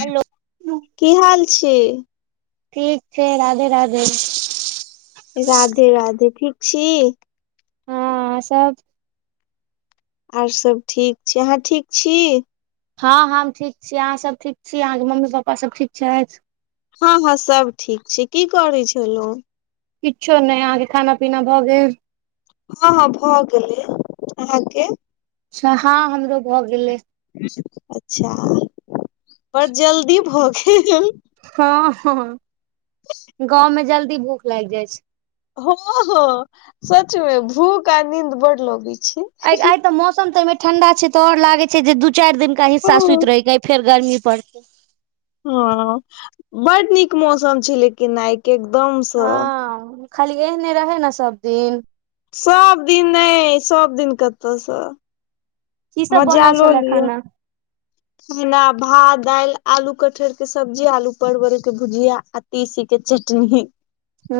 Hello की हाल छे। ठीक छै राधे राधे। राधे -राधे ठीक छी। आर सब। आर सब ठीक छै अहाँ ठीक छी। हँ हं धहम ठीक छी अहाँसभ ठीक छी अहाँके मम्मी पपापा सभ ठीक छैथ। हँ हँ सब ठीक छै की करै छलौ। किछो नहि अहाँके खाना पीना भऽ गेल। हँ हँ भऽ गेलै अहाँके। अच्छा हँ हमरो भऽ गेलै। अच्छा पर जल्दी भऽ गेल। हँ हँ गाँंव में जल्दी भूख लागि जाइ छै हँ हँ सच मे भूख आ नींद बड़ लगै छै। आ आइ त मौसम त एमे ठंडा छै तो आर लागे छै। जे दू चारि दिनका हँ हिस्सा सुति रहि के फेर गर्मी परते। हँ बड नीक मौसम छैे लेकिन आइ के एकदमसँ। हँ खाली एहने रहै न सब दिन। सब दिन नहि सब दिन कतऽसँ। की सब बनल छलै खाना। हमना भात दालि आलू कठहर के सब्जी आलू परवर के भुजिया। तीसी के चटनी।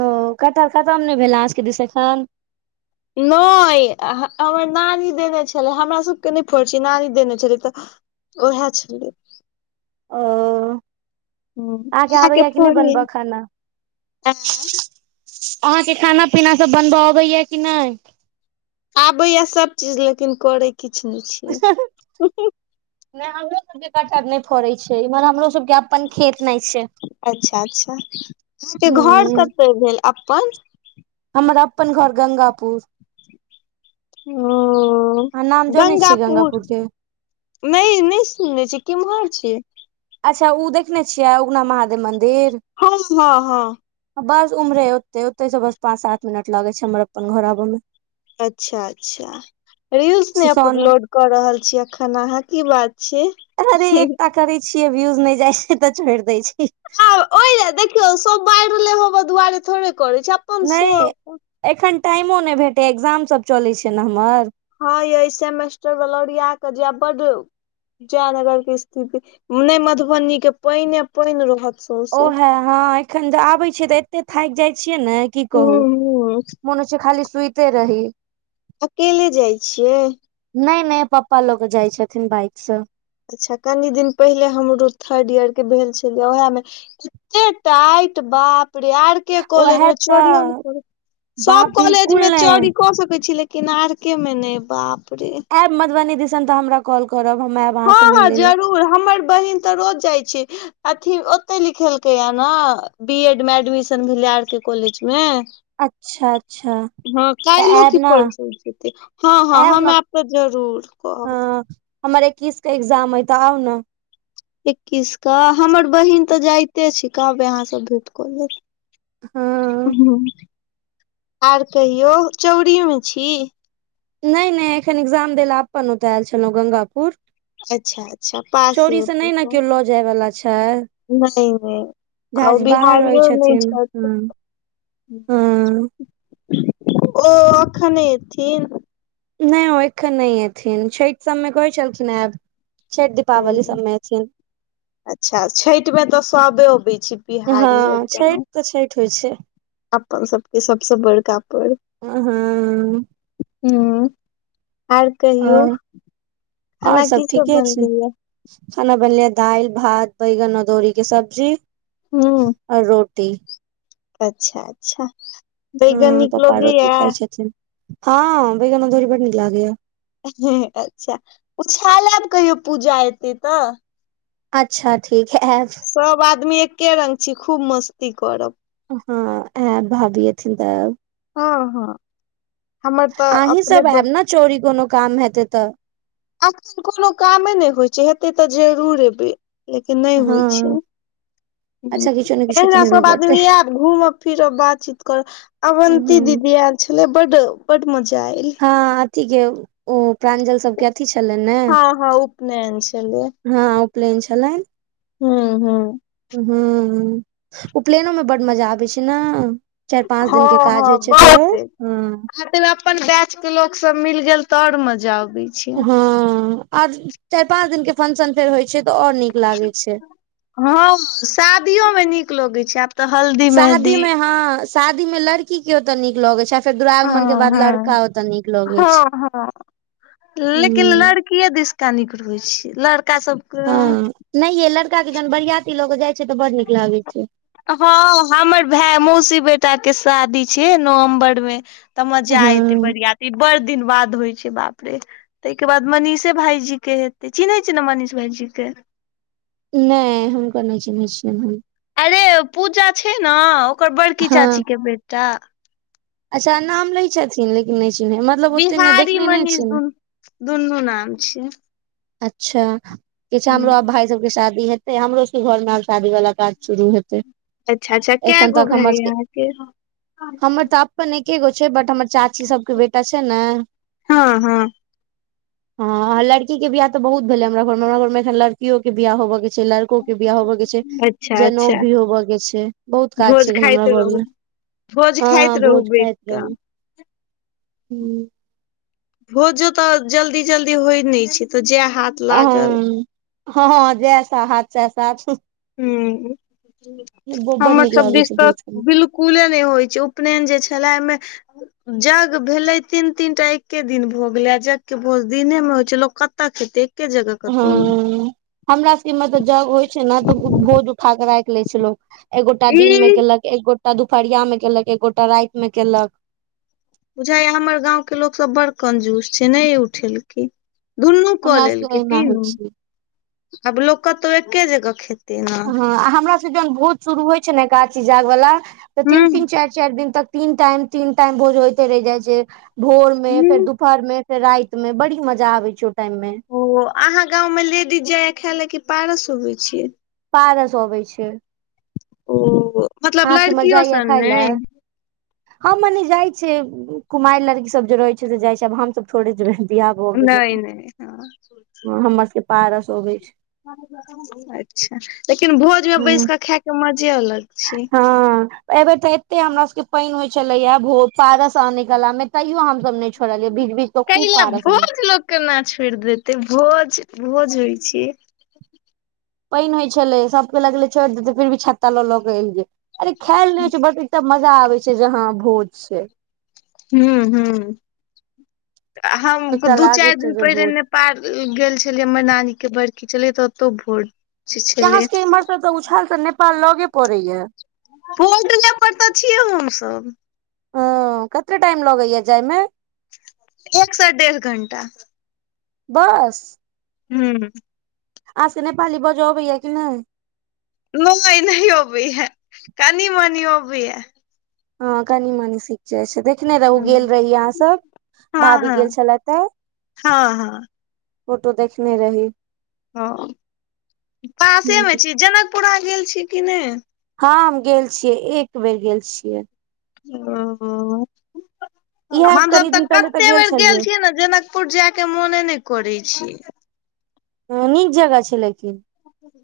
ओ कटहर खतम नहि भेल आहां के दिस एखन। नहि हमर नानी देने छलै हमरा सबके नहि फड़ छ नारी देने छलै तऽ। ओहे छलय। ओ अहाँके ओ अहाँके आबैया कि नहि फरे बनबऽ खाना [unintelligible] अहाँके खाना -पीना सब, बनबऽ अबैया कि नहि। आबैया सभ चीज, लेकिन करय किछु नहि छी। नहि हमरो सबके कटहर नहि फरय छय, इम्हर हमरो सबके अपन खेत नहि छै। अच्छा- अच्छा, अहां के घर हूँ कत भेल अपन हमर अपन घर गंगापुर। ओऽ अहाँ नाम जनै छियै गंगापुर। के नहि -नहि सुने छी, किमहर छिय। अच्छा उ देखने छिय, उगना महादेव मन्दिर। हम हँ -हँ बस उम्हरे, ओतय -ओतय स बस पाँच सात मिनट लगय छै, हमर अपन घर आब में। अच्छा -अच्छा, रील्स ने मे सोना अपलोड कऽ रहल छी, एखन अहाँ, की बात छय। अरे एकटा करै छिय, व्यूज नहि जाइ छै, तऽ छोड़ि दै छीय। आब ओहि ले देखियौ, सब बायरले लेब ले दुआरे थोड़े कर छै। अपन नहि शौक एखन, टाइमो नहि भेटै ये, एक्जामसभ चलय छै ने हमर। हँ ये सेमेस्टर बला ओरिया क जेब बद जयनगर के स्थिति, ने मधुबनी के पयने पेन रहत। सौंसे ओहे हँ एखन जे आबे छिय तऽ एते थाकि जाय छियै ने, की कहू ह मन होइ छै, खाली सुते रही। अकेले जाय छियै। नैय- नैय पपा ल क जाय छथिन बाइक सँ अच्छा कनि दिन पहिले, हमरो थर्ड ईयर के भेल छेलैय, वैह में एते टाइट, बाप रे आर एके कॉलेज ओहे मे चोरीयो ने तऽ करू, बाप सब कॉलेज बिल्कुल में नहि चोरी क सकै छीे लेकिन लेकिन आर के मे नेै, बाप रे आयब मधुबनी दिसन तऽ हमरा कॉल करब, हम ऐऽब हँ- हँ जरूर, हमर बहिन तऽ रोज जाय छैय। अथी ओतेै लिखेलकै या न बी एड मे एडमिशन भेलै, आर के कॉलेज में अच्छा अच्छा हँ तऽ कैल्हो आयब की ने परसु जेतै, हँ -हँ आयब हम ने ऐब जरूर कहब हँ हमर एकिस क एग्जाम अय, तऽ आउ न। एकीस क हमर बहिन तऽ जाइते छैय, कहबे आहाँ से भेंट कऽ लेत। हँ हुं आर कहियौ चौरी में छी। नै -नै एखन एग्जाम देैले, अपन ओतऽ एल छेलौ गंगापुर। अच्छा -अच्छा, पास अय चोरी से नहि ओत ने स। केओ लऽ जाय बला छैय। नै -नै आ ओ रहै बिहारियो नै छथिन छैथ। हँ हँ ओ अखन नय ऐथिन। नै ओ एखन नैय एथिन, छैठ सब मे कहै छेलखिन ऐब। पावली सब मे एथिन। अच्छा-अच्छा, छठि में तऽ सबे अबै छैय बिहारी सब। छैठ त छैठ होइ छै। अप्पन सबके सब स बड़का पर्व। आ हँ। हूॅं आर कहियौ और और खाना की सब ठीके छै बनलैये? खाना बनलैय दालि, भात, बैगन अदौरी के सब्जी ह और रो टी। अच्छा अच्छा। बैगन हॅं नीक पप्पा रोटी लगैया खाय छथिन हँ बैगन अदौरी बड नीक लागेैये। हूं अच्छा उछालब कहियो पूजा एतै तऽ। अच्छा ठीक हे ऐब। सब आदमी एक्के रंग छी खूब मस्ती करब। हँ ऐब भाबी एथिन तऽ ऐब हँ हँ। हमर तऽ अहीं अपने सब ऐब न चोरी कोनो काम हेतै तऽ। अखन कोनो कामे नै होय छै हेतै तऽ जरूर एबै। लेकिन नै हँ होय छै अच्छा किछो ने किछो तऽ अहिना हेबे सब करतै आदमी ऐब घूमब -फिरब बातचीत करब अवन्ती दीदी एल छलै बड्ड -बड्ड मजा एलै। हॅं अथी के ओ प्रांजल सबके अथी छलैन ने। हँ हँ उपनयन छलै हँ उपलैन छलैन। हूँ हूँ। हूँ हूॅं उपलेएनो मे बड्ड मजा अबै छै नऽ। चारि पाँच हँ दिन के काज होय छै फेरो ह। तै मे अप्पन बैच के लोक सब मिल गेल त और मजा अबै छै हँ और चारि पाँच दिन के फन्सन फेर होय छै त और नीक लागै छै। हँ शादियो मे नीक लगै छै आब तऽ हल्दी शादी मेहदी में हँ। शादी मे लड़की के ओतऽ नीक लगेै छै। फेर हँ दुरांगमन के बाद लड़का हँ ओतऽ नीक लगै हँ छै हूँ। कीये दिसका नीक रहै छै लड़का सब के हॅं नै यै लड़का के जहन बरियाती लऽ क जाइ छै तऽ बड नीक लागै छै। हॅं हमर भेए मौसी बेटा के शादी छियै नवम्बर मे। तऽ मजा हँ एतै बरियाती बड़ दिन बाद होइ छै बाप रे। तै के बाद मनीषे भाइजी के हेतै चिन्है छियै ने मनीष भाइजी के। नै हुनका नै चिन्है छियैन हम। अरे पूजा छै नऽ ओकर बड़की हँ चाची के बेटा। अच्छा नाम लै छथिन लेकिन नै चिन्है मतलब ओते ने देखने नै छियनि ने। दुन्हु नाम छियनि। अच्छा कि छै हमरो आब भाइ जी सबके शादी हेतै हमरो सके घर मे आब शादी बला काज शुरू हेतै। अच्छा अच्छा केए एखन गो तक हमर भाइ यऽ सबके अहाँके? हमर तऽ अप्पन एके गो छै बट हमर चाची सबके बेटा छै ने। हॅं हॅं। हॅं लड़की के बियाह तऽ बहुत भेल ए हमरा घर मे, हमरा घर मे एखन लड़कियो के बियाह होबऽ के छै लड़को के बियाह होबऽ के छै। अच्छा जनऊ अच्छा भी होबऽ के छै बहुत काज भोज छै एखन खाइत हमरा घर रहू मे। भोज खाइत हाँ रहू भोज बैस खाइत कऽ रहूं हूं। भोजो तऽ जल्दी जल्दी होय नै छैय तऽ जेह हाथ। लागल हाँ हाँ जैह हाथ सैह साथ। हूं बड़ हमर नीक सब लागै दिश छै तऽ भोज खाय मे बिल। कूले नहि होइत छै उपेनेन जे छलै एहिमे। जग भेलै तीन तीन टा एके दिन भो गेलै यग के भोज दिने मे होइ छैय लोक कतऽ खेतै। एके जगह कतहु न। हँ हमरा सबके मे तऽ जग होइ छैय ने तऽ भोज उठा कऽ राखि लै छैय लोग। एक गोटा दिन में ई केलक एक गोटा दुपहरिया में केलक एक गोटा रात में केलक। बुझाइ या हमर गांव के लोकसब बड़ कंजूस छैय नै उठेलके। दुनू कऽ हमरा सबके लेलके एहिना होइ तीनू छै आब लोक कतौ एके जगह खेत। हाँ आ हमरा सब जहन भोज शुरू होइ छैय ने एकादशी जाग वाला तऽ हूँ तीन- तीन चारि- चारि दिन तक। तीन टाइम -तीन टाइम भोज होते रहि जाइ छैय भोर में फेर हूँ दुपहर मे। राइत में बड़ी मजा आबे छैय ओहि टाइम में। ओ अहाँ गांव में लेडीज जाय या खाय लै की पारस ओबै छै। पारस ओबे छै। ओ मतलब अहाँ सबके लड़कीयों सब नै। हाँ मने जाइ छैय कुमैर लड़की सब जे रहे छैय से जाइ छैय आब हम सब थोड़े जेबै। वियाह भऽ गेले नहि तऽ नहि हँ हमर सबके पारस ओबै छै। अच्छा लेकिन भोजमे बैस हूँ कऽ खैके मजे अलग छै। अहि बेेर तऽ एते हमरा सब के पानी होय छले या भो पारस आने कला में तयो हमस नै छोड़लिये भीज -भीज। कऽ कै खूब ल पारस अनलियै भोज लोग केना छोड़ देते भोज- भोज होइ छै। पानी होइ छले सबके लगले छोड़ि देते फिर भी छत्ता लऽ ल के एलिये अरे खैल नहि होइ छै ब। मजा आबै छैय जे हाँ भोज छै। हूं हूं हम एकटा दू लागे चार छै दिन जे भोज पहिले। पार गेल छलै हमर नानी के बड़खी छलै त ओतौ भोज। य अहाँ छलै सबके इम्हर से तऽ उछाल तऽ नेपाल लगे पड़ैया। बोट ले पर तऽ छियै हम-सब। ओ कते टाइम लगैया जायमे। एक से डेढ़ घंटा। बस। हूं। अहा सब के नेपाली बाजो ओबेया की नई। नहि नहि ओबै या कनी मनी ओबै या। ह कनि मनसी। चा अच्छा देखने रहु हूँ गेल रही अहाँ सब हँ भावी हँ गेल छलै थै। हँ हँ फोटो देखने रही। ह पासे मे ह छी जनकपुरा अहा गेल छी कि नहि। हँ हम गेल छियै एक बेर गेल छियै। ओ इएह हमस कनि तऽ दिन पहिले कते बेर गेल छलियै छीयै न। जनकपुर जाय के मोने ने करै छे। नीक जगह छै लेकीन।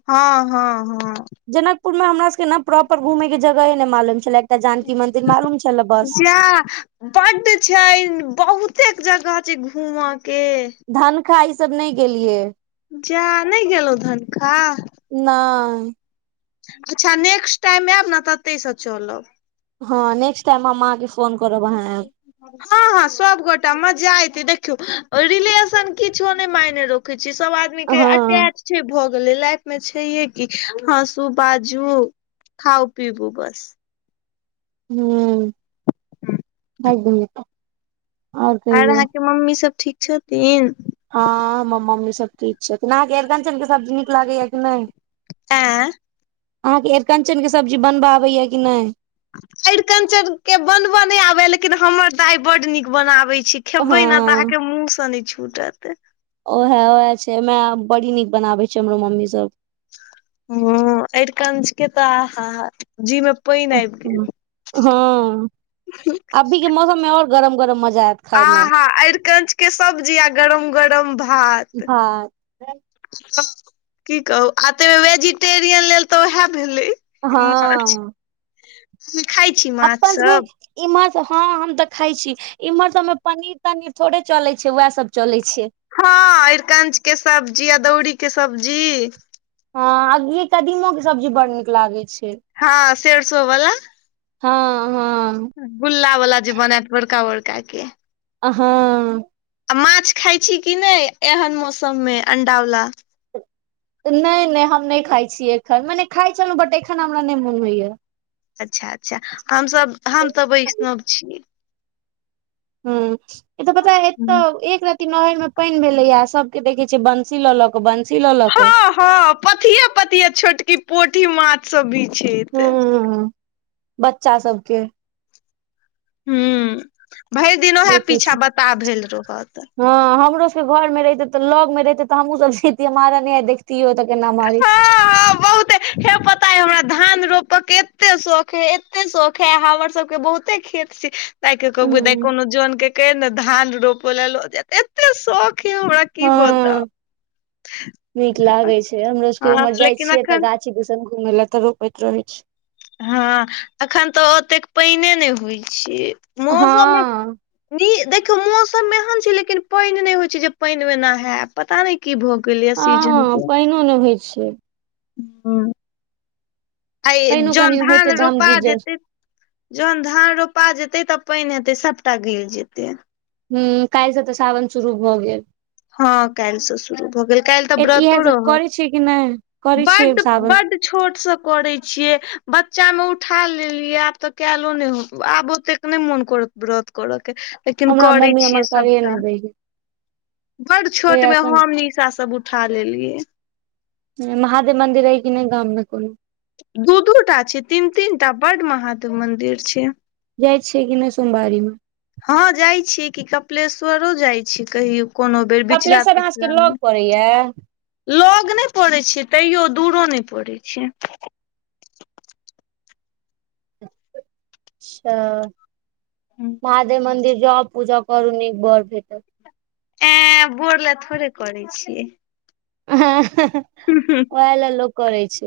हँ हँ हँ। जनकपुर मे हमरा सबके ने प्रॉपर घुमै के जगहे नहि मालूम छलै एकटा जानकी मंन्दिर मालूम छलै बस। जा बड्ड छै बहुतेक जगह छै घूमऽ के। धन खा ई सब नहि गेलियै। जा नहि गेलहुँं धनखाह। नेई। अच्छा नेक्स्ट टाइम ऐब न त अतेहीए स चलब। हँ नेक्स्ट टाइमे ममा के संग। ह। हँ- हँ सब गोटा मजा एते देखु रिलेशन किछो ने मेने रो। किछी सब आदमी के हँ अटैच छै भ। कहलि लए लाइफ मे छैे की हँसू, बाजू, खाउ, पीबू, बस। हू- - हम्म [unintelligible] आओर आर कहियौ अहाँके मम्मी सब ठीक छथिन। ह हमर मम्मी सब ठीक छै थिन अहा के अकचन ने सबजीी। निक लागैया कि नैय, आँ अहाँके अरिकञ्चनके सब्जी बनबऽ आबैया कि नैई? आरिकंचर के बनबऽ नहि आबैया, लेकिन हमर दाय बड नीक बनाबै छै। खेबै ना तऽ हँ अहाँके मुँह से नहि छूटत। ओह ओएह छै ओ में बड़ी नीक बनाबे छै हमरो मम्मी सब। हुं, अर कंजके तऽ आहा जीमे पानि आबि हँ गेल। हँ- - अभी के मौसममे और गरम- गरम मजा आयत खाायमे। आहा अरिकंच के सब्जी आ गरम गरम भात। कि कहु आ तऽ वेजिटेरियन लेल तऽ उएह भेलैई। हँ- - से खइ छी म। अपन सबके इम्हर हँ हम देखााय छी। इम्हर सब में पनीर -तनीर थोड़े चले छै वएह सब चले छियै। हँ अरिकंच के सब्जी अ दौरीी के सब्जी। हँ आ ऐय कदीमो के सब्जी बड़ नीक लागैत छै। हँ सेेरसो बला। हँ हँ। गुल्ला बला जे बनायत बड़का बड़का के। आ्हाँ। आ माछ खााय छी कि नेई एहन मौसम मे अंडावलाा। नहि- नहि हम नहि खाइ छियै एखन मने खााय छलहुँ बट एखन हमरा नेई मोन होइया। अच्छा -अच्छा हमस हम तऽ वैष्णव छी। हुं ए तऽ पता तऽ एक रति। ई नहर मे पेईन भेलैया सबके देखै छै बंसी लऽ लक बंसी लऽ लक। हँ हँ पथिए- पतिया छोटकी पोठी माछ सब बी - - हु बच्चा सबके- - हु भरि दिन ओएह देखै पीछा छी बता भेल रहत। हँ, हमरो सबके के घर मे रहिते तऽ लग मे रहते तऽ हमहू सब जेतिए मारा ने आब जे। तीओ तऽ केना मारि छैई। हँ बहुते हे पता हमरा धान- - धान रोप के एते शौख ऐइ एते शौख ऐइ हमर सबके बहुते खेत छैई। ताय के कहु बु दाई हूँ कोनो जन के केहने धान रोप ल जेएत एते शौख य हमरा की बताउ हँ नीक लागे छै, हमरो सबके हँ उमहर जाय लेकिन छियै तऽ, अखन गाछी दूस घूम ल तऽ, रोपैत रहे छी। हँ एखन तऽ ओतेक पाईनने नहि होइ छै, मौसममे हँ नी देखियौ मौसम मे एहन छै, लेकिन पाईन नहि होइ छै, जे पाईन मे नहायब पता नहि की भऽ गेल या सीजन हँ के पानिओ नै होइ छै, आई पानिओ जन कनि होइतै धान तऽ हम रोपा गिर जाइत जेतै जहन धान रोपा जेते तऽ, पाईन हेतै सबटा गल जेतै। ह काइल सँ तऽ सावन सुरू भ गेल। हँ काइल्ह सँ शुरू भऽ गेल काइल्ह तऽ, ए इएह व्रतो सब रहत करै छियै कि नहि करै छियै बड- सावन बड छोट सँ करै छियै, बच्चा मे उठा लेलियै आब तऽ, कैएलो नहि हो आब ओते नई मोन करत व्रत करऽ के लेकिन हमरा करै मम्मी छियै, हमर करे सभटा नहि दै छै बड् छोट तहिया मे एखन हम निशा सब उठा लेलियै महादेव मंदिर एई कि नइ गाममे कोनो दू दूटा छै, तीन तीनटा बड महादेव मंदिर छै। जाइ छियै कि नय सोमवारी मे। हँ जाइ छीयै कि कपिलेश्वरो जाइ छीयै कहियो कोनो बेर बिचला कपिलेश्वर अहाँ सबके -बिचला लग मे पड़ैया लग नइ पड़ैत छैै, तैयो दूरो नय पड़ैत छै, अच्छा हूँ महादेव मन्दिर जाऊ पूजा करू निक बड़ भेटत एऐ बोर लए थोड़े करै छी। हँ हु -हु खाय ले लोको कर छै